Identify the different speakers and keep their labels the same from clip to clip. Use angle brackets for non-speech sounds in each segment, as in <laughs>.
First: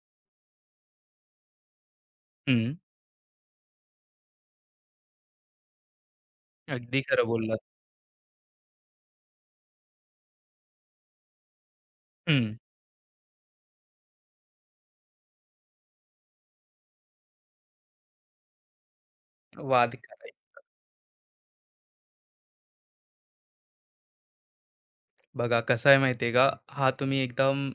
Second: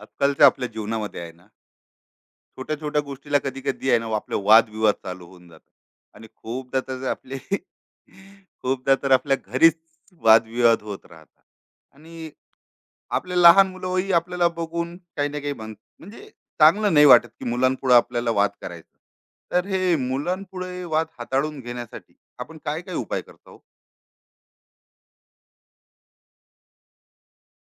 Speaker 1: आजकालच्या आपल्या जीवनामध्ये आहे ना,
Speaker 2: हं.
Speaker 1: छोट्या छोट्या गोष्टीला कधी कधी आहे ना, आपले वादविवाद चालू होऊन जातात. आणि खूपदा
Speaker 2: अगदी
Speaker 1: तर
Speaker 2: खरं
Speaker 1: आपले
Speaker 2: बोललात.
Speaker 1: <laughs> खूपदा तर आपल्या घरीच वादविवाद होत राहतात. आणि
Speaker 2: हं.
Speaker 1: आपले लहान मुलंही आपल्याला बघून काही ना काही म्हणजे, चांगलं नाही वाटत की मुलांपुढे आपल्याला वाद करायचं. तर हे
Speaker 2: वाद करायचे.
Speaker 1: मुलांपुढे वाद हाताळून घेण्यासाठी आपण काय काय उपाय करतो?
Speaker 2: बघा कसं आहे माहिती का? हा, तुम्ही एकदम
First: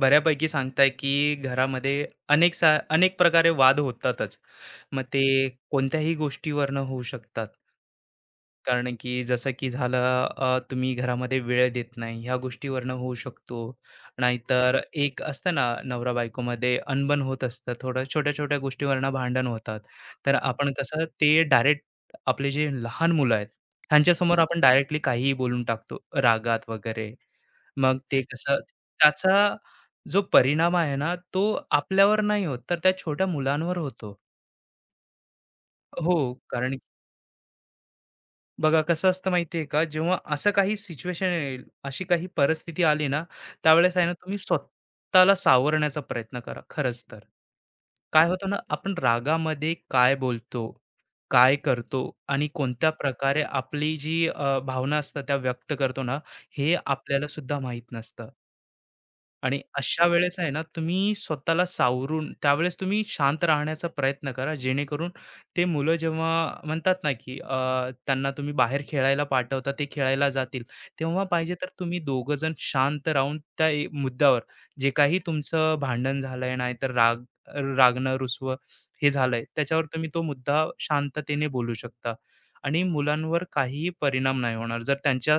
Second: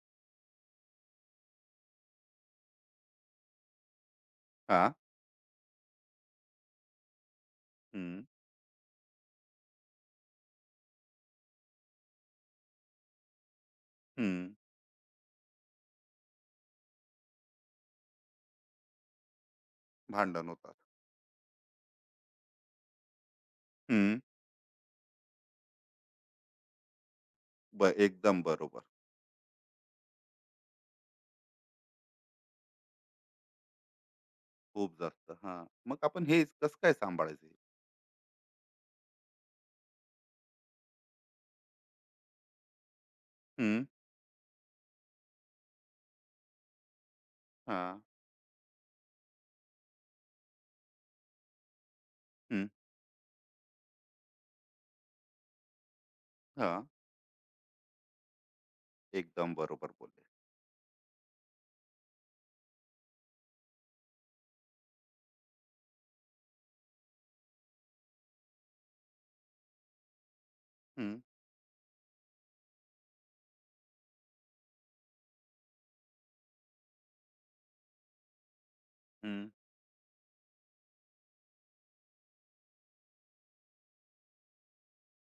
Speaker 2: बऱ्यापैकी सांगताय, की घरामध्ये अनेक प्रकारे वाद होतातच.
Speaker 1: हा.
Speaker 2: मग ते कोणत्याही गोष्टीवरनं होऊ शकतात.
Speaker 1: हम्म.
Speaker 2: कारण की जसं की झालं, तुम्ही घरामध्ये वेळ देत नाही, ह्या गोष्टीवरनं होऊ शकतो.
Speaker 1: हम्म.
Speaker 2: नाहीतर एक असतं ना, नवरा बायकोमध्ये अनबन होत असतं. थोडं छोट्या-छोट्या गोष्टीवरनं भांडण होतात. तर
Speaker 1: भांडण
Speaker 2: आपण
Speaker 1: होतात.
Speaker 2: कसं ते डायरेक्ट आपले जे लहान मुलं आहेत,
Speaker 1: हम्म.
Speaker 2: ह्यांच्यासमोर आपण डायरेक्टली काहीही बोलून टाकतो रागात वगैरे. मग ते
Speaker 1: एकदम
Speaker 2: कसं,
Speaker 1: बरोबर.
Speaker 2: त्याचा जो परिणाम आहे ना, तो आपल्यावर नाही होत, तर त्या छोट्या मुलांवर होतो.
Speaker 1: खूप जास्त हां. मग
Speaker 2: हो,
Speaker 1: आपण हे
Speaker 2: कारण
Speaker 1: कसं काय सांभाळायचं?
Speaker 2: बघा कसं असतं माहितीये का, जेव्हा असं काही सिच्युएशन येईल, अशी काही परिस्थिती आली ना,
Speaker 1: हं,
Speaker 2: त्यावेळेस आहे ना, तुम्ही स्वतःला सावरण्याचा प्रयत्न करा, खरंच तर.
Speaker 1: हां,
Speaker 2: काय होतं ना, आपण रागामध्ये काय बोलतो, काय करतो आणि
Speaker 1: हं,
Speaker 2: कोणत्या प्रकारे आपली जी भावना असतात त्या व्यक्त करतो ना, हे
Speaker 1: हां.
Speaker 2: आपल्याला सुद्धा माहित नसतं.
Speaker 1: एकदम
Speaker 2: आणि
Speaker 1: बरोबर
Speaker 2: अशा
Speaker 1: बोलले.
Speaker 2: वेळेस आहे ना, तुम्ही स्वतःला सावरून त्यावेळेस तुम्ही शांत राहण्याचा प्रयत्न करा, जेणेकरून ते मुलं जेव्हा म्हणतात ना की त्यांना तुम्ही बाहेर खेळायला पाठवता, ते खेळायला जातील,
Speaker 1: हं,
Speaker 2: तेव्हा पाहिजे तर तुम्ही दोघं जण शांत राहून त्या मुद्द्यावर जे काही तुमचं भांडण झालंय नाही तर राग, रागणं रुसवं हे
Speaker 1: हं,
Speaker 2: झालंय त्याच्यावर तुम्ही तो मुद्दा शांततेने बोलू शकता. आणि मुलांवर काहीही परिणाम नाही होणार, जर त्यांच्या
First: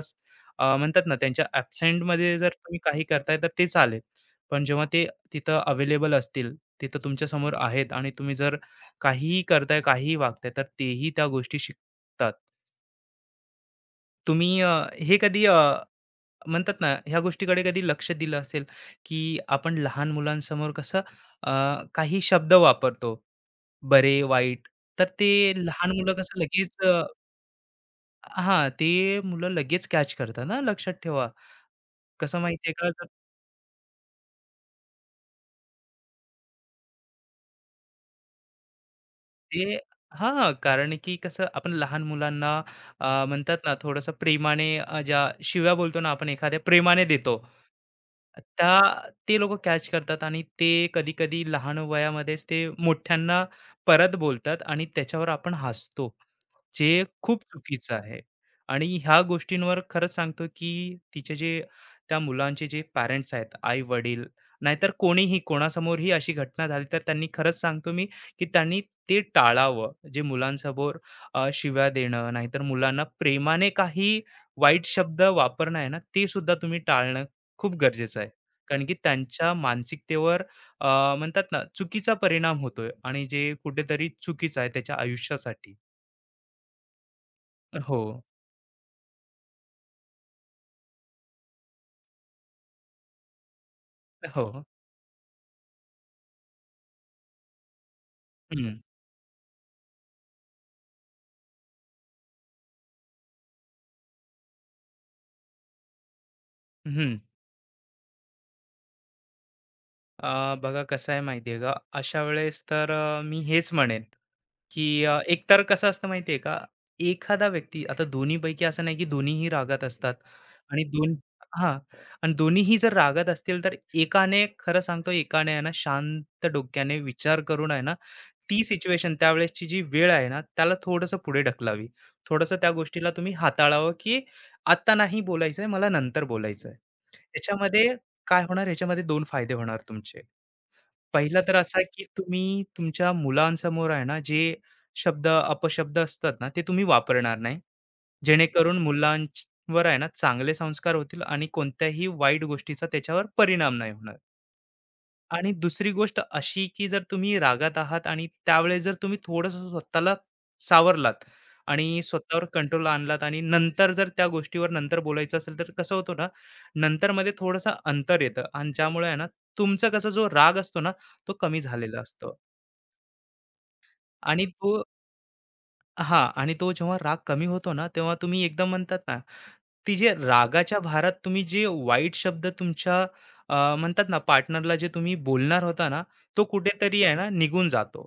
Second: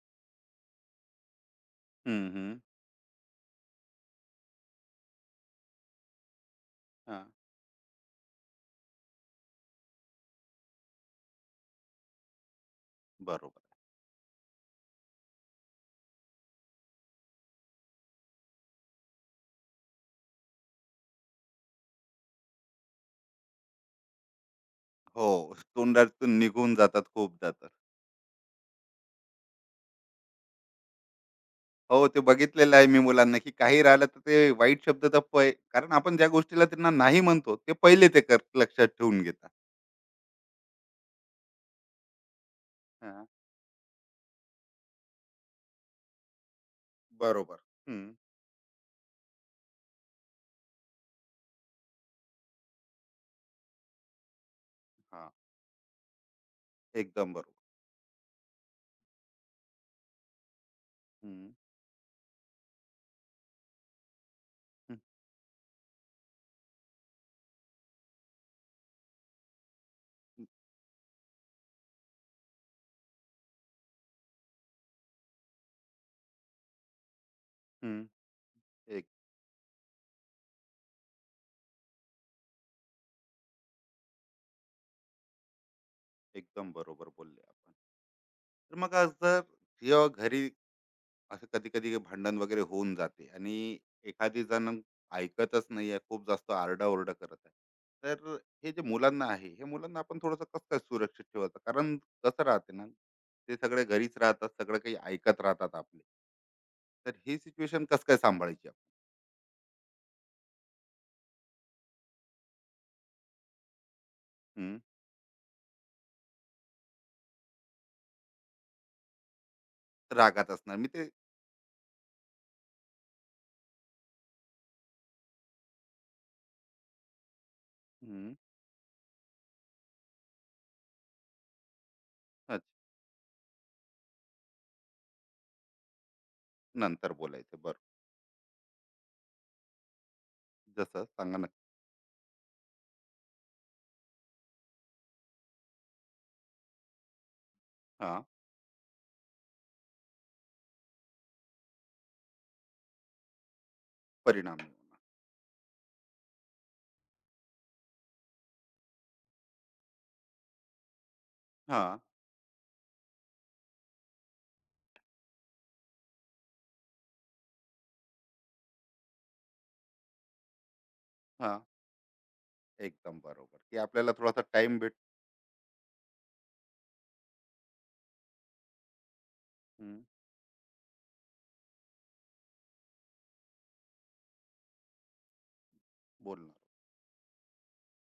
Speaker 2: म्हणतात ना त्यांच्या
Speaker 1: हं,
Speaker 2: ॲब्सेंटमध्ये जर
Speaker 1: हं.
Speaker 2: तुम्ही काही करताय तर ते चालेल. पण जेव्हा ते तिथं अवेलेबल असतील, तिथं
Speaker 1: हां,
Speaker 2: तुमच्यासमोर आहेत आणि तुम्ही जर काहीही करताय, काहीही वागताय, तर तेही त्या गोष्टी शिकतात.
Speaker 1: बरोबर.
Speaker 2: तुम्ही हे कधी म्हणतात ना ह्या गोष्टीकडे कधी लक्ष दिलं असेल, की आपण लहान मुलांसमोर कसं अ, काही शब्द वापरतो, बरे, वाईट. तर
Speaker 1: हो,
Speaker 2: ते लहान मुलं
Speaker 1: तोंडातून
Speaker 2: कसं लगेच
Speaker 1: निघून जातात खूपदा तर.
Speaker 2: हां, ते मुलं लगेच कॅच करतात हां, लक्षात ठेवा.
Speaker 1: हो, ते
Speaker 2: कसं माहिती आहे
Speaker 1: बघितलेलं आहे
Speaker 2: का?
Speaker 1: मी
Speaker 2: जर
Speaker 1: मुलांना, की काही राहिलं तर ते वाईट शब्द तर कारण आपण ज्या गोष्टीला त्यांना नाही म्हणतो, ते पहिले ते लक्षात ठेवून घेतात.
Speaker 2: ते हां, कारण की कसं आपण लहान मुलांना
Speaker 1: हां,
Speaker 2: म्हणतात ना, थोडंसं प्रेमाने ज्या शिव्या बोलतो ना, आपण एखाद्या प्रेमाने देतो.
Speaker 1: बरोबर. हं,
Speaker 2: त्या ते लोकं कॅच करतात आणि ते कधी-कधी लहान वयामध्येच ते मोठ्यांना परत बोलतात आणि त्याच्यावर
Speaker 1: हां,
Speaker 2: आपण हसतो. जे
Speaker 1: एकदम
Speaker 2: खूप
Speaker 1: बरोबर.
Speaker 2: चुकीचं आहे. आणि ह्या गोष्टींवर खरंच सांगतो, की तिचे
Speaker 1: हं,
Speaker 2: जे त्या मुलांचे जे पॅरेंट्स आहेत, आई-वडील नाहीतर
Speaker 1: हं,
Speaker 2: कोणीही कोणासमोरही अशी घटना झाली तर त्यांनी, खरंच सांगतो मी, की त्यांनी ते टाळावं. जे
Speaker 1: हं,
Speaker 2: मुलांसमोर शिव्या देणं नाहीतर मुलांना प्रेमाने काही वाईट शब्द वापरणं आहे ना, ते सुद्धा तुम्ही टाळणं खूप गरजेचं आहे. कारण की
Speaker 1: एक
Speaker 2: त्यांच्या मानसिकतेवर अ, म्हणतात ना, चुकीचा परिणाम होतोय आणि जे कुठेतरी चुकीचं आहे त्याच्या आयुष्यासाठी.
Speaker 1: एकदम बरोबर बोलले आपण.
Speaker 2: हो.
Speaker 1: तर मग आज जर, जेव्हा घरी असं कधी कधी भांडण वगैरे होऊन जाते आणि एखादी
Speaker 2: हो.
Speaker 1: जण ऐकतच नाही आहे, खूप जास्त आरडाओरडा करत आहे, तर हे
Speaker 2: हम्म.
Speaker 1: जे मुलांना आहे, हे मुलांना आपण थोडंसं कसं काय सुरक्षित ठेवायचं? कारण कसं राहते ना, ते सगळे घरीच राहतात, सगळं काही ऐकत राहतात आपले. तर
Speaker 2: हम्म.
Speaker 1: ही सिच्युएशन कसं काय सांभाळायची?
Speaker 2: बघा कसं आहे माहिती आहे का, अशा वेळेस तर मी हेच म्हणेन,
Speaker 1: आपण हम्म,
Speaker 2: की एकतर कसं असतं माहिती आहे का, एखादा व्यक्ती आता, दोन्हीपैकी असं नाही की दोन्हीही रागात असतात.
Speaker 1: रागात असणार
Speaker 2: आणि
Speaker 1: मी ते.
Speaker 2: दोन हां. आणि दोन्हीही जर रागात असतील तर एकाने, खरं सांगतो, एकाने आहे ना शांत डोक्याने विचार करून आहे ना,
Speaker 1: हम्म,
Speaker 2: ती सिच्युएशन त्यावेळेसची जी वेळ आहे ना, त्याला थोडंसं पुढे ढकलावी. थोडंसं
Speaker 1: अच्छा,
Speaker 2: त्या गोष्टीला तुम्ही हाताळावं, की आत्ता नाही बोलायचंय, मला नंतर बोलायचंय.
Speaker 1: नंतर बोलायचं बरं.
Speaker 2: त्याच्यामध्ये काय होणार, याच्यामध्ये 2 फायदे होणार तुमचे.
Speaker 1: जसं सांगा
Speaker 2: पहिला
Speaker 1: ना.
Speaker 2: तर असा की तुम्ही तुमच्या मुलांसमोर आहे ना, जे शब्द, अपशब्द असतात ना, ते तुम्ही वापरणार नाही.
Speaker 1: हा.
Speaker 2: जेणेकरून मुलांवर आहे ना, चांगले संस्कार होतील आणि कोणत्याही वाईट गोष्टीचा त्याच्यावर परिणाम नाही होणार.
Speaker 1: परिणाम नाही होणार.
Speaker 2: आणि दुसरी गोष्ट अशी, की जर तुम्ही रागात आहात आणि त्यावेळेस जर तुम्ही थोडंसं स्वतःला सावरलात
Speaker 1: हा.
Speaker 2: आणि स्वतःवर कंट्रोल आणलात आणि नंतर जर त्या गोष्टीवर नंतर बोलायचं असेल, तर कसं होतं ना, नंतरमध्ये थोडंसं अंतर येतं आणि ज्यामुळे आहे ना, तुमचा कसा जो राग असतो ना, तो
Speaker 1: हा,
Speaker 2: कमी झालेला असतो.
Speaker 1: एकदम बरोबर की आपल्याला थोडासा
Speaker 2: आणि तो
Speaker 1: टाइम भेट.
Speaker 2: हां. आणि तो जेव्हा राग कमी होतो ना, तेव्हा तुम्ही एकदम म्हणतात ना, ती
Speaker 1: हम्म,
Speaker 2: जे रागाच्या भारत तुम्ही जे वाईट शब्द तुमच्या म्हणतात ना पार्टनरला जे तुम्ही बोलणार होता ना, तो
Speaker 1: बोलणार,
Speaker 2: कुठेतरी आहे ना निघून जातो.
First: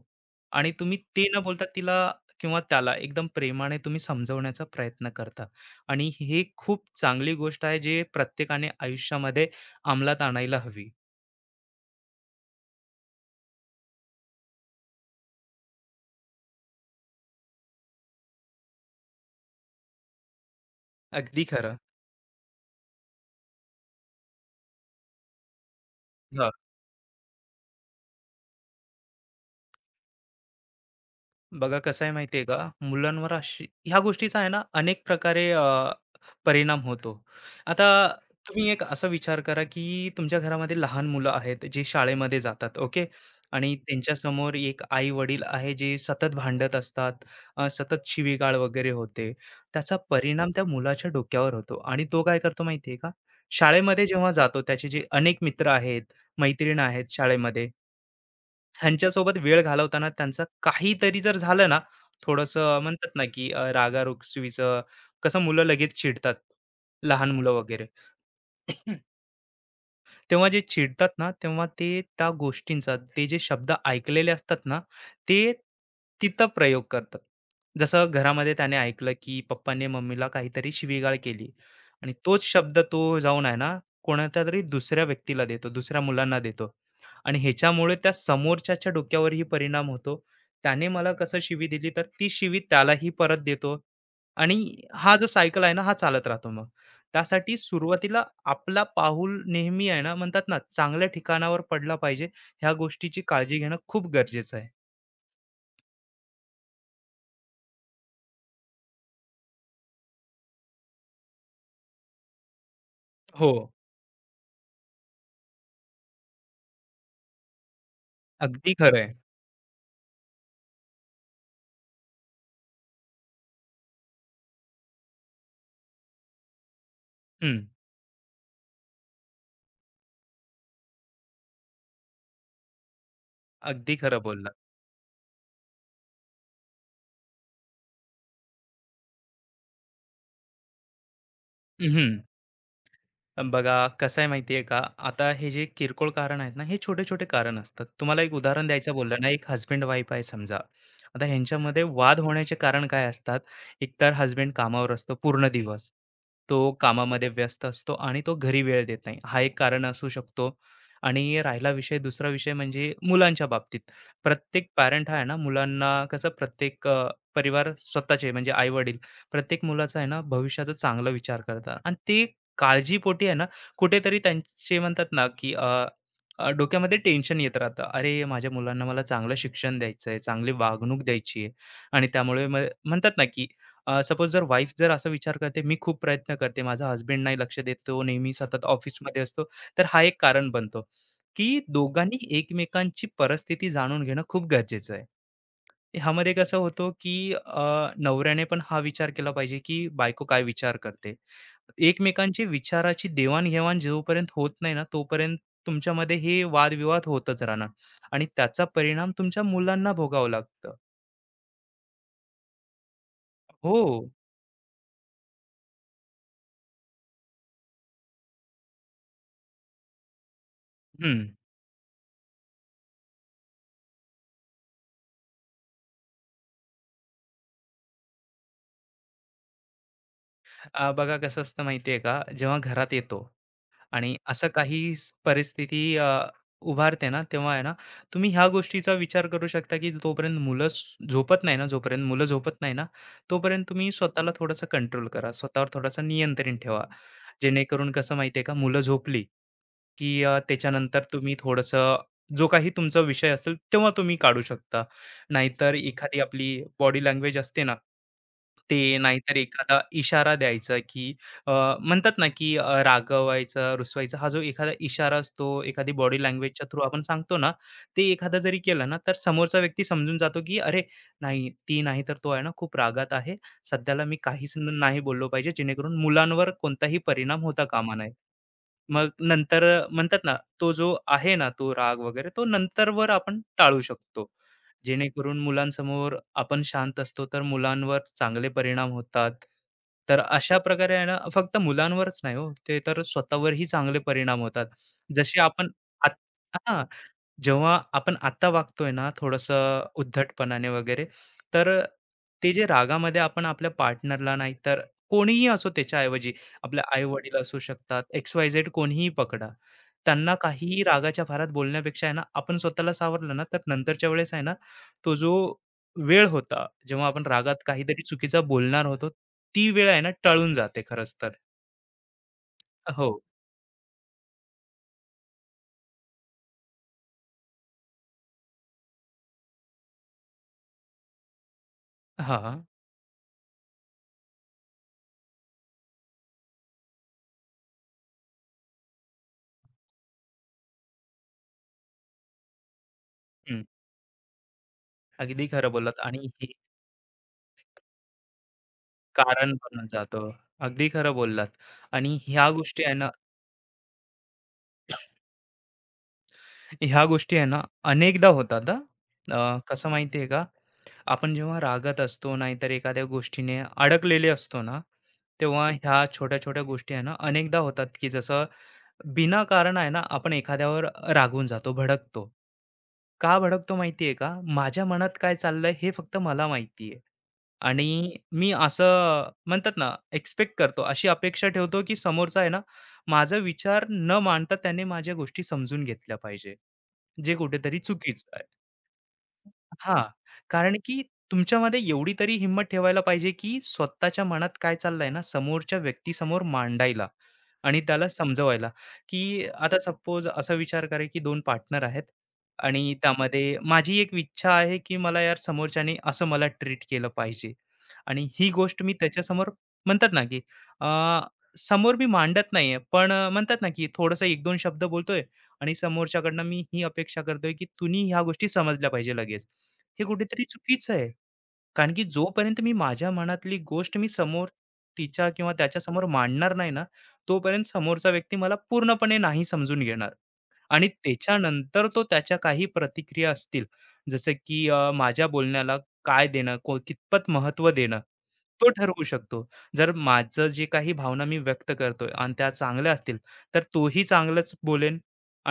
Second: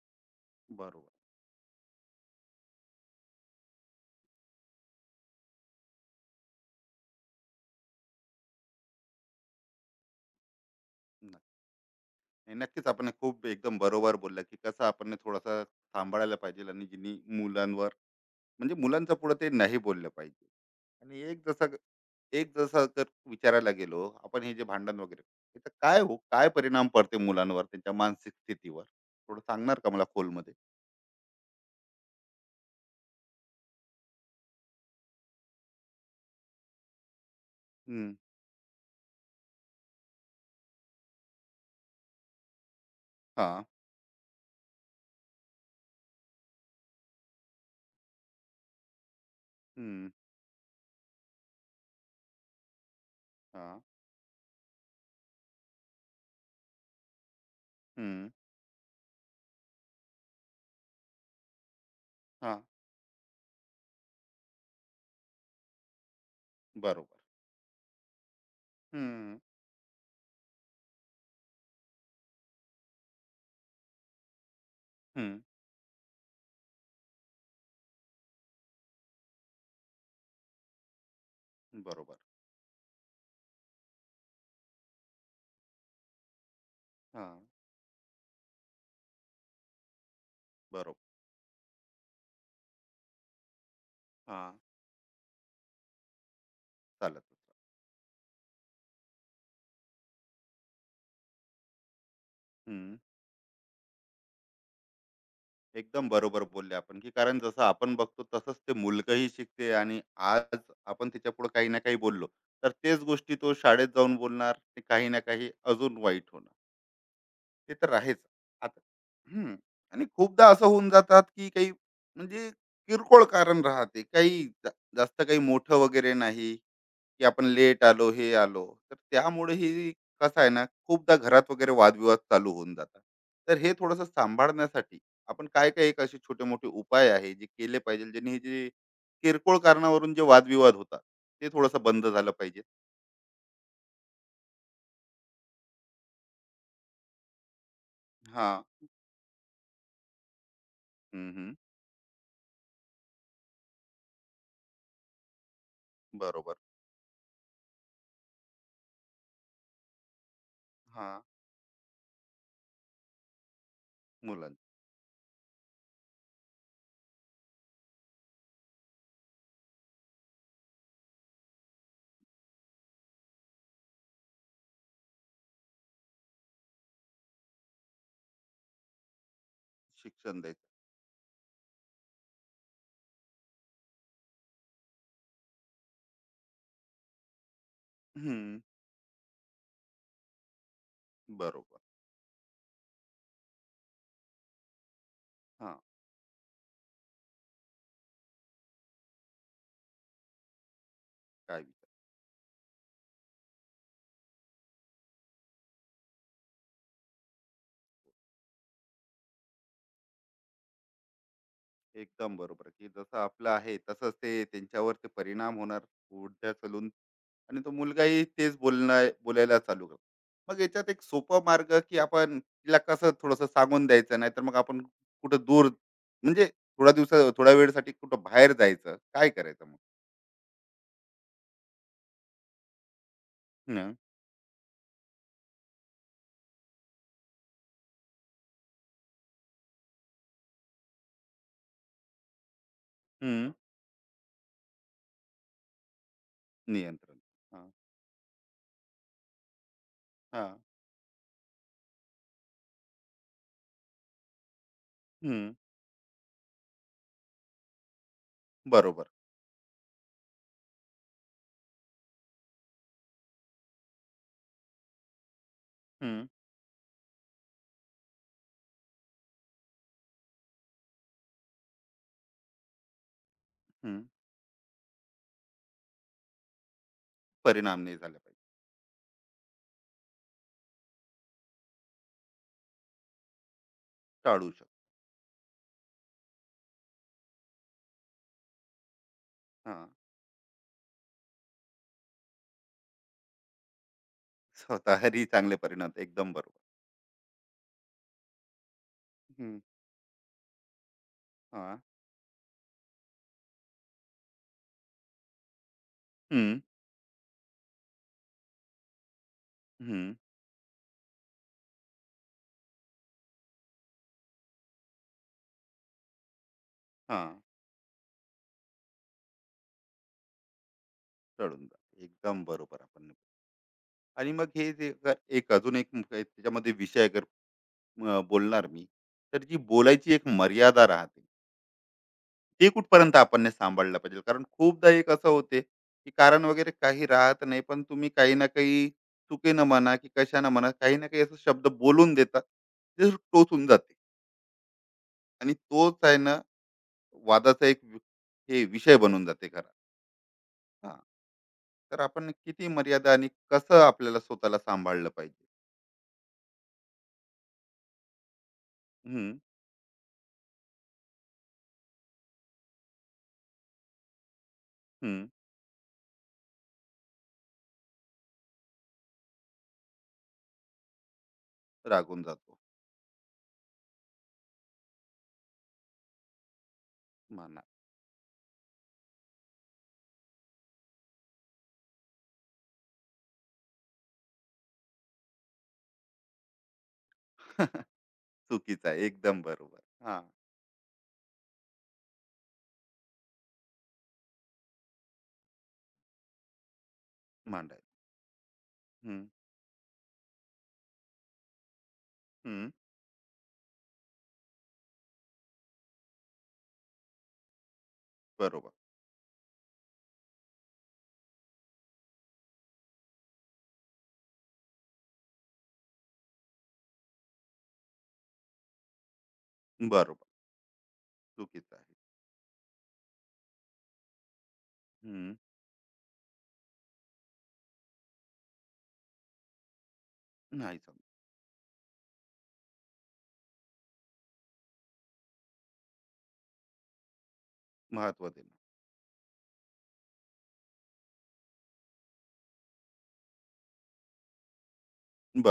Speaker 2: आणि तुम्ही
Speaker 1: बरोबर.
Speaker 2: ते न बोलता तिला किंवा त्याला एकदम प्रेमाने तुम्ही समजवण्याचा प्रयत्न करता. आणि हे खूप चांगली गोष्ट आहे, जे प्रत्येकाने आयुष्यामध्ये अंमलात आणायला हवी.
Speaker 1: नाही, नक्कीच आपण हे खूप एकदम बरोबर बोलला, की कसं आपण हे थोडासा सांभाळायला पाहिजे, आणि जिनी मुलांवर म्हणजे मुलांच्या पुढे ते नाही बोललं पाहिजे. आणि एक
Speaker 2: अगदी खरं.
Speaker 1: जसं एक जसं जर विचारायला गेलो, आपण हे जे भांडण वगैरे, याचा काय हो काय
Speaker 2: हां.
Speaker 1: परिणाम पडते मुलांवर, त्यांच्या मानसिक स्थितीवर? थोडं सांगणार का मला खोलमध्ये?
Speaker 2: बघा कसं आहे माहिती का, मुलांवर अशी ह्या गोष्टीचा आहे ना, अनेक प्रकारे परिणाम होतो. आता
Speaker 1: हम्म,
Speaker 2: तुम्ही एक असा विचार करा, की तुमच्या घरामध्ये लहान मुलं आहेत, जे शाळेमध्ये जातात, ओके.
Speaker 1: हा.
Speaker 2: आणि त्यांच्यासमोर एक आई-वडील आहे, जे सतत भांडत असतात, सतत शिवीगाळ वगैरे होते. त्याचा
Speaker 1: हम्म,
Speaker 2: परिणाम त्या मुलाच्या डोक्यावर होतो आणि तो काय करतो माहिती का?
Speaker 1: हा.
Speaker 2: शाळेमध्ये जेव्हा जातो, त्याचे जे अनेक मित्र आहेत, मैत्रीण आहेत शाळेमध्ये,
Speaker 1: हम्म,
Speaker 2: ह्यांच्यासोबत वेळ घालवताना त्यांचं काहीतरी जर झालं ना,
Speaker 1: हा.
Speaker 2: थोडंसं म्हणतात ना, की रागारुसवीचं, कसं मुलं लगेच चिडतात,
Speaker 1: बरोबर.
Speaker 2: लहान मुलं वगैरे.
Speaker 1: हम्म,
Speaker 2: तेव्हा जे चिडतात ना, तेव्हा ते त्या गोष्टींचा, ते जे शब्द ऐकलेले असतात ना,
Speaker 1: हम्म,
Speaker 2: ते तिथं प्रयोग करतात. जसं घरामध्ये त्याने ऐकलं, की पप्पाने मम्मीला काहीतरी शिवीगाळ केली आणि
Speaker 1: बरोबर.
Speaker 2: तोच शब्द तो जाऊन आहे ना, कोणाच्यातरी दुसऱ्या व्यक्तीला देतो, दुसऱ्या मुलांना देतो
Speaker 1: हा,
Speaker 2: आणि ह्याच्यामुळे त्या समोरच्याच्या डोक्यावरही परिणाम होतो. त्याने
Speaker 1: बरोबर.
Speaker 2: मला कसं शिवी दिली, तर ती शिवी त्यालाही परत देतो
Speaker 1: हा,
Speaker 2: आणि हा जो सायकल आहे ना, हा चालत राहतो मग.
Speaker 1: चालत
Speaker 2: त्यासाठी
Speaker 1: होतं.
Speaker 2: सुरुवातीला आपला पाऊल नेहमी, आहे ना, म्हणतात ना, चांगल्या ठिकाणावर पडला पाहिजे. ह्या
Speaker 1: हम्म.
Speaker 2: गोष्टीची काळजी घेणं खूप गरजेचं आहे.
Speaker 1: एकदम बरोबर बोलले आपण, की कारण जसं आपण बघतो तसंच ते मुलगंही शिकते. आणि आज आपण त्याच्या पुढे काही ना काही बोललो, तर तेच गोष्टी
Speaker 2: हो,
Speaker 1: तो शाळेत जाऊन बोलणार, ते काही ना काही अजून वाईट होणार. ते तर आहेच.
Speaker 2: अगदी
Speaker 1: आता
Speaker 2: खरं आहे.
Speaker 1: हम्म, आणि खूपदा असं होऊन जातात, की काही म्हणजे किरकोळ कारण राहते, काही जास्त काही मोठं वगैरे नाही, की आपण
Speaker 2: हं,
Speaker 1: लेट आलो, हे आलो. तर त्यामुळे ही, कसं आहे ना, खूपदा घरात वगैरे वादविवाद चालू होऊन जातात. तर हे
Speaker 2: अगदी
Speaker 1: थोडंसं
Speaker 2: खरं बोललात.
Speaker 1: सांभाळण्यासाठी आपण काय काय, एक असे छोटे मोठे उपाय आहे जे केले पाहिजे, ज्यांनी हे जे किरकोळ कारणावरून जे वादविवाद होतात, ते थोडंसं बंद झालं पाहिजे.
Speaker 2: बघा कसं आहे माहिती का, आता हे जे किरकोळ कारण आहेत ना, हे छोटे छोटे कारण असतात. तुम्हाला एक
Speaker 1: हा.
Speaker 2: उदाहरण द्यायचं बोललं ना, एक हस्बंड वाईफ आहे समजा, आता
Speaker 1: हम्म, हम्म,
Speaker 2: ह्यांच्यामध्ये वाद होण्याचे कारण काय असतात? एकतर हस्बंड कामावर असतो पूर्ण दिवस,
Speaker 1: बरोबर.
Speaker 2: तो कामामध्ये व्यस्त असतो आणि तो घरी वेळ देत नाही, हा एक कारण असू शकतो.
Speaker 1: हा.
Speaker 2: आणि राहिला विषय, दुसरा विषय म्हणजे मुलांच्या बाबतीत.
Speaker 1: मुलांना
Speaker 2: प्रत्येक पॅरेंट आहे ना, मुलांना कसं, प्रत्येक परिवार, स्वतःचे म्हणजे आई वडील, प्रत्येक मुलाचा आहे ना भविष्याचा चांगला विचार करतात आणि ते काळजीपोटी आहे ना, कुठेतरी त्यांचे म्हणतात ना, की अ, अ, डोक्यामध्ये टेन्शन येत राहतं. अरे, माझ्या मुलांना मला चांगलं शिक्षण द्यायचं आहे,
Speaker 1: शिक्षण
Speaker 2: चांगली
Speaker 1: द्यायचं.
Speaker 2: वागणूक द्यायची आहे. आणि त्यामुळे म्हणतात ना, की सपोज जर वाईफ जर असा विचार करते, "मी खूप प्रयत्न करते, माझा हसबंड नाही लक्ष देत, तो नेहमी
Speaker 1: हम्म,
Speaker 2: सतत ऑफिसमध्ये असतो." तर हा एक कारण बनतो, की
Speaker 1: बरोबर.
Speaker 2: दोघांनी एकमेकांची परिस्थिती जाणून घेणं खूप गरजेचं आहे.
Speaker 1: हा,
Speaker 2: ह्यामध्ये कसं होतं, की नवऱ्याने पण हा विचार केला पाहिजे, की बायको काय विचार करते.
Speaker 1: काय?
Speaker 2: एकमेकांची विचाराची देवाणघेवाण जोपर्यंत होत नाही ना, तोपर्यंत तुमच्यामध्ये हे वादविवाद होतच राहणार आणि त्याचा परिणाम तुमच्या मुलांना भोगावं लागतं.
Speaker 1: एकदम बरोबर, की जसं आपलं आहे
Speaker 2: हो.
Speaker 1: तसंच ते त्यांच्यावर ते परिणाम होणार. पुढे चलून आणि तो मुलगाही तेच बोलणार, बोलायला चालू करतो. मग याच्यात एक
Speaker 2: हं.
Speaker 1: सोपा मार्ग, की आपण तिला कसं थोडंसं सांगून द्यायचं, नाहीतर मग आपण कुठं दूर, म्हणजे थोड्या दिवसा, थोड्या वेळसाठी कुठं बाहेर जायचं, काय करायचं मग?
Speaker 2: बघा कसं असतं माहिती आहे का, जेव्हा घरात येतो
Speaker 1: हं,
Speaker 2: आणि असं काही परिस्थिती उभारते ना, तेव्हा आहे ना, तुम्ही ह्या गोष्टीचा विचार करू शकता, की तोपर्यंत मुलं झोपत नाही ना, जोपर्यंत मुलं झोपत नाही ना,
Speaker 1: हं,
Speaker 2: तोपर्यंत तुम्ही स्वतःला थोडंसं कंट्रोल करा, स्वतःवर थोडंसं नियंत्रण ठेवा,
Speaker 1: नियंत्रण. हां.
Speaker 2: जेणेकरून कसं माहितीये का, मुलं झोपली की
Speaker 1: हां.
Speaker 2: त्याच्यानंतर तुम्ही थोडंसं जो काही तुमचा विषय असेल तेव्हा तुम्ही काढू शकता.
Speaker 1: हं,
Speaker 2: नाहीतर एखादी आपली बॉडी लँग्वेज असते ना, ते
Speaker 1: बरोबर.
Speaker 2: नाहीतर एखादा इशारा द्यायचा, की अ, म्हणतात ना, की रागवायचा, रुसवायचा, हा जो एखादा इशारा असतो, एखादी बॉडी
Speaker 1: हं,
Speaker 2: लँग्वेजच्या थ्रू आपण सांगतो ना, ते एखादा जरी केलं ना, तर समोरचा व्यक्ती समजून जातो, की "अरे, नाही, ती नाही तर तो आहे ना, खूप रागात आहे.
Speaker 1: हं,
Speaker 2: सध्याला मी काहीच नाही बोललो पाहिजे, जेणेकरून मुलांवर कोणताही परिणाम होता
Speaker 1: परिणाम
Speaker 2: कामा
Speaker 1: नाही
Speaker 2: नये."
Speaker 1: झाले पाहिजे.
Speaker 2: मग नंतर म्हणतात ना, तो जो आहे ना, तो राग वगैरे तो नंतरवर आपण टाळू शकतो.
Speaker 1: टाळू शकतो.
Speaker 2: जेणेकरून मुलांसमोर आपण शांत असतो, तर मुलांवर चांगले परिणाम होतात.
Speaker 1: हां.
Speaker 2: तर अशा प्रकारे आहे ना, फक्त मुलांवरच नाही हो, ते तर स्वतःवरही चांगले परिणाम होतात.
Speaker 1: स्वतःही
Speaker 2: जसे
Speaker 1: चांगले
Speaker 2: आपण
Speaker 1: परिणाम,
Speaker 2: आत
Speaker 1: एकदम बरोबर.
Speaker 2: हां. जेव्हा आपण आत्ता वागतोय ना
Speaker 1: हं,
Speaker 2: थोडंसं उद्धटपणाने वगैरे, तर
Speaker 1: हां.
Speaker 2: ते जे रागामध्ये आपण आपल्या पार्टनरला नाहीतर कोणीही असो, त्याच्याऐवजी आपले आई-वडील असू शकतात, एक्स-वाय-झेड कोणीही पकडा.
Speaker 1: हं,
Speaker 2: त्यांना काहीही रागाच्या भरात बोलण्यापेक्षा आहे ना, आपण स्वतःला सावरलं ना, तर नंतरच्या वेळेस आहे ना, तो जो वेळ होता, जेव्हा आपण
Speaker 1: हां,
Speaker 2: रागात काहीतरी चुकीचा बोलणार होतो, ती वेळ आहे ना, टळून जाते खरंच तर.
Speaker 1: चढून जाते. एकदम बरोबर आपण.
Speaker 2: हो.
Speaker 1: आणि मग हे जे अ, एक अजून एक मुख आहे, त्याच्यामध्ये विषय अगर अ, बोलणार मी, तर जी बोलायची एक मर्यादा राहते,
Speaker 2: हां,
Speaker 1: ती कुठपर्यंत आपण ने सांभाळलं पाहिजे? कारण खूपदा एक असं होते, की कारण वगैरे काही राहत नाही, पण तुम्ही काही ना काही चुकीनं म्हणा की कशानं म्हणा, काही ना काही असे शब्द बोलून देतात, ते
Speaker 2: हं.
Speaker 1: टोचून जाते.
Speaker 2: अगदी
Speaker 1: आणि
Speaker 2: खरं
Speaker 1: तोच
Speaker 2: बोललात.
Speaker 1: आहे
Speaker 2: आणि
Speaker 1: ना
Speaker 2: हे
Speaker 1: वादाचा एक हे विषय बनून जाते
Speaker 2: कारण
Speaker 1: घरात.
Speaker 2: बनून जातो. अगदी खरं बोललात.
Speaker 1: तर
Speaker 2: आणि
Speaker 1: आपण
Speaker 2: ह्या
Speaker 1: किती
Speaker 2: गोष्टी आहे ना
Speaker 1: मर्यादा आणि कसं आपल्याला स्वतःला सांभाळलं पाहिजे?
Speaker 2: ह्या गोष्टी आहे ना अनेकदा होतात हां.
Speaker 1: हम्म.
Speaker 2: कसं माहिती आहे का, आपण जेव्हा रागात असतो नाहीतर एखाद्या गोष्टीने अडकलेले असतो ना,
Speaker 1: हम्म.
Speaker 2: तेव्हा ह्या छोट्या-छोट्या गोष्टी आहे ना अनेकदा होतात, की जसं बिना कारण आहे ना, आपण एखाद्यावर रागून जातो,
Speaker 1: रागून
Speaker 2: भडकतो.
Speaker 1: जातो.
Speaker 2: का भडकतो माहिती आहे का? माझ्या मनात काय चाललंय हे फक्त मला माहिती आहे.
Speaker 1: म्हणा.
Speaker 2: आणि मी असं म्हणतात ना, एक्स्पेक्ट करतो, अशी अपेक्षा ठेवतो, की समोरचा आहे ना, माझा विचार न मांडता त्याने माझ्या गोष्टी समजून घेतल्या पाहिजे, जे कुठेतरी
Speaker 1: <laughs>
Speaker 2: चुकीचं आहे.
Speaker 1: चुकीचा आहे, एकदम बरोबर.
Speaker 2: हां,
Speaker 1: हा.
Speaker 2: कारण की तुमच्यामध्ये एवढी तरी हिंमत ठेवायला पाहिजे, की स्वतःच्या मनात काय चाललंय ना, समोरच्या व्यक्तीसमोर मांडायला आणि
Speaker 1: मांडायचं.
Speaker 2: त्याला समजवायला,
Speaker 1: हम्म.
Speaker 2: की आता सपोज असा विचार करा, की 2 पार्टनर आहेत
Speaker 1: हम्म.
Speaker 2: आणि त्यामध्ये माझी एक इच्छा आहे, की मला यार, समोरच्याने असं मला ट्रीट केलं पाहिजे आणि ही
Speaker 1: बरोबर.
Speaker 2: गोष्ट मी त्याच्यासमोर म्हणतात ना, की अ, समोर मी मांडत नाहीये, पण म्हणतात ना, की थोडंसं 1-2 शब्द बोलतोय आणि समोरच्याकडनं मी ही अपेक्षा करतोय की तुम्ही ह्या गोष्टी समजल्या पाहिजे लगेच. हे
Speaker 1: बरोबर.
Speaker 2: कुठेतरी चुकीचं आहे.
Speaker 1: चुकीचं
Speaker 2: कारण
Speaker 1: आहे.
Speaker 2: की जोपर्यंत मी माझ्या मनातली गोष्ट मी समोर तिच्या
Speaker 1: हम्म.
Speaker 2: किंवा त्याच्यासमोर मांडणार नाही ना, तोपर्यंत समोरचा व्यक्ती मला पूर्णपणे नाही समजून घेणार.
Speaker 1: नाही
Speaker 2: आणि
Speaker 1: समज.
Speaker 2: त्याच्यानंतर तो, त्याच्या काही प्रतिक्रिया असतील, जसं की माझ्या बोलण्याला काय देणं, कितपत महत्त्व देणं,
Speaker 1: महत्व देणं.
Speaker 2: तो ठरवू शकतो. जर माझं जे काही भावना मी व्यक्त करतोय आणि त्या चांगल्या असतील, तर तोही चांगलंच बोलेल.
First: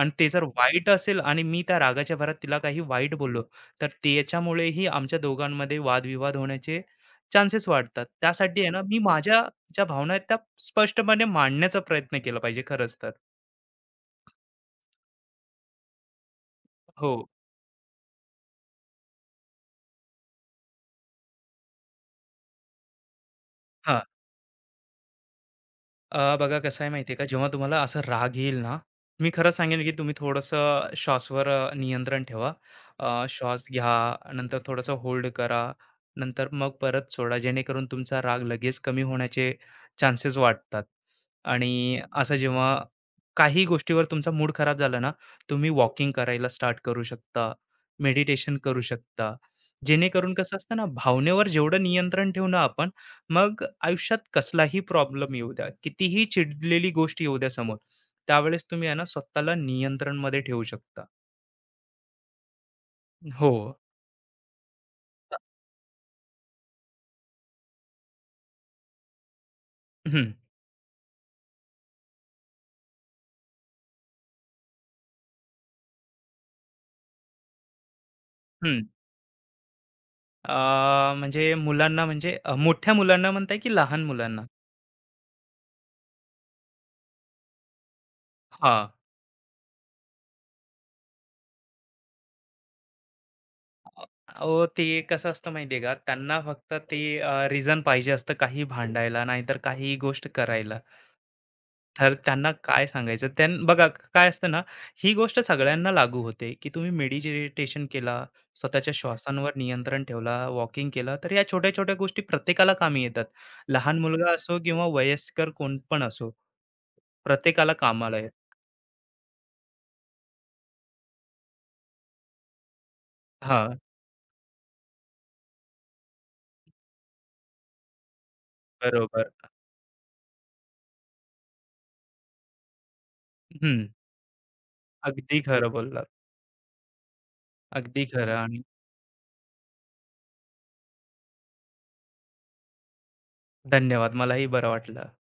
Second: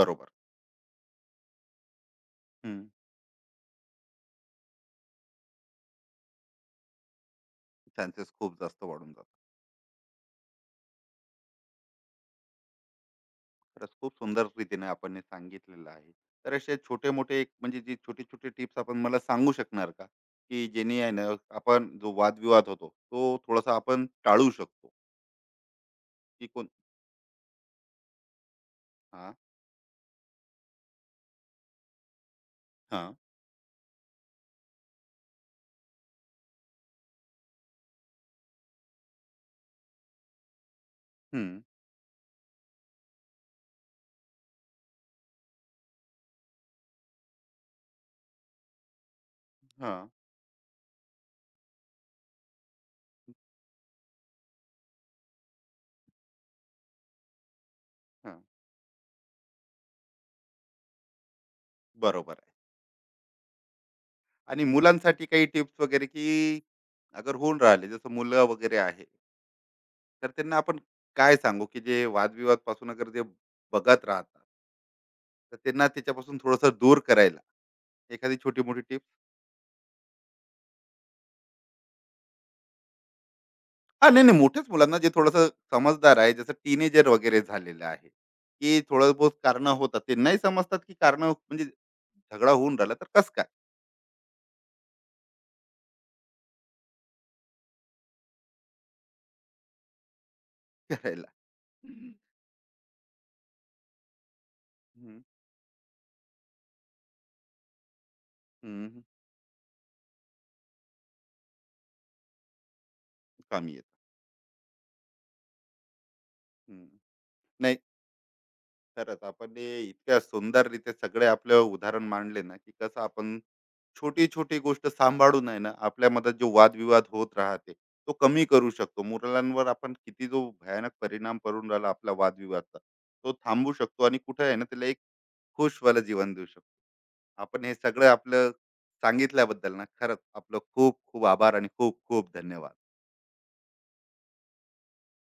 Speaker 2: आणि ते जर वाईट असेल आणि मी त्या रागाच्या भरात तिला काही
Speaker 1: हम्म.
Speaker 2: वाईट बोललो, तर त्याच्यामुळेही आमच्या दोघांमध्ये वादविवाद होण्याचे चान्सेस वाढतात.
Speaker 1: चान्सेस खूप
Speaker 2: त्यासाठी आहे ना,
Speaker 1: जास्त
Speaker 2: मी
Speaker 1: वाढून जातात.
Speaker 2: माझ्या ज्या भावना आहेत त्या स्पष्टपणे मांडण्याचा प्रयत्न केला पाहिजे खरंच तर.
Speaker 1: खरंच खूप सुंदर रीतीने आपण हे सांगितलेलं आहे. तर असे छोटे
Speaker 2: हो.
Speaker 1: मोठे एक म्हणजे जी छोटी छोटी टिप्स आपण मला सांगू शकणार का, की जेणे आहे ना, आपण जो वादविवाद होतो तो थोडासा
Speaker 2: हां.
Speaker 1: आपण टाळू शकतो? की
Speaker 2: बघा कसं आहे माहिती आहे का, जेव्हा तुम्हाला असं राग येईल ना, मी
Speaker 1: हां,
Speaker 2: खरं सांगेन की तुम्ही थोडंसं श्वासवर नियंत्रण ठेवा,
Speaker 1: हां,
Speaker 2: श्वास घ्या, नंतर थोडंसं होल्ड करा, नंतर मग परत सोडा, जेणेकरून तुमचा राग लगेच कमी होण्याचे चान्सेस वाटतात.
Speaker 1: हं,
Speaker 2: आणि असं जेव्हा काही गोष्टीवर तुमचा मूड खराब झाला ना, तुम्ही वॉकिंग करायला स्टार्ट करू शकता, मेडिटेशन करू शकता,
Speaker 1: हां,
Speaker 2: जेणेकरून कसं असतं ना, भावनेवर जेवढं नियंत्रण ठेवू ना आपण, मग आयुष्यात कसलाही प्रॉब्लेम येऊ द्या, कितीही चिडलेली गोष्ट येऊ द्या समोर,
Speaker 1: हां.
Speaker 2: त्यावेळेस तुम्ही आहे ना, स्वतःला नियंत्रणमध्ये ठेवू शकता.
Speaker 1: बरोबर आहे.
Speaker 2: हो.
Speaker 1: आणि मुलांसाठी
Speaker 2: अ,
Speaker 1: काही टिप्स वगैरे, की अगर होऊन राहिले जसं मुलं वगैरे आहे. तर
Speaker 2: हं,
Speaker 1: त्यांना आपण काय सांगू, की जे वादविवाद पासून अगर जे बघत राहतात, तर त्यांना त्याच्यापासून थोडंसं दूर करायला एखादी छोटी-मोठी
Speaker 2: हं.
Speaker 1: टिप?
Speaker 2: अ, म्हणजे मुलांना, म्हणजे मोठ्या मुलांना म्हणताय की लहान
Speaker 1: हां, नाही, नाही,
Speaker 2: मुलांना?
Speaker 1: मोठ्याच मुलांना जे थोडंसं समजदार आहे, जसं टीनेजर वगैरे झालेलं आहे, की
Speaker 2: हां.
Speaker 1: थोडं बहुत कारणं होतात. ते नाही समजतात, की कारणं म्हणजे झगडा होऊन राहिला तर कसं काय
Speaker 2: अहो, ते कसं असतं माहिती आहे का? त्यांना फक्त ते रिझन पाहिजे असतं काही भांडायला, नाहीतर काही गोष्ट करायला.
Speaker 1: करायला? हं,
Speaker 2: तर त्यांना काय सांगायचं? त्यां बघा, काय असतं ना, ही
Speaker 1: हं,
Speaker 2: गोष्ट सगळ्यांना लागू होते, की तुम्ही मेडिटेशन केला, स्वतःच्या श्वासांवर नियंत्रण ठेवला, वॉकिंग केला, तर या छोट्या-छोट्या गोष्टी प्रत्येकाला कामी येतात.
Speaker 1: कमी येतं.
Speaker 2: लहान मुलगा असो किंवा वयस्कर कोण पण असो.
Speaker 1: हम्म.
Speaker 2: प्रत्येकाला
Speaker 1: नाही,
Speaker 2: कामाला येत
Speaker 1: खरंच आपण हे इतक्या सुंदररीत्या सगळे आपलं उदाहरण मांडले ना, की कसं आपण
Speaker 2: हां,
Speaker 1: छोटी छोटी गोष्ट सांभाळून, आहे ना, आपल्यामध्ये जो वादविवाद होत राहते तो कमी करू शकतो.
Speaker 2: बरोबर.
Speaker 1: मुलांवर आपण किती जो भयानक परिणाम करून राहिला आपला वादविवादचा, तो थांबू
Speaker 2: हं,
Speaker 1: शकतो आणि कुठे आहे ना त्याला एक
Speaker 2: अगदी खरं
Speaker 1: खुशवालं
Speaker 2: बोललात.
Speaker 1: जीवन देऊ शकतो. आपण हे
Speaker 2: अगदी
Speaker 1: सगळं
Speaker 2: खरं.
Speaker 1: आपलं
Speaker 2: आणि
Speaker 1: सांगितल्याबद्दल ना, खरंच आपलं खूप खूप आभार आणि खूप खूप धन्यवाद.
Speaker 2: धन्यवाद. मलाही बरं वाटलं.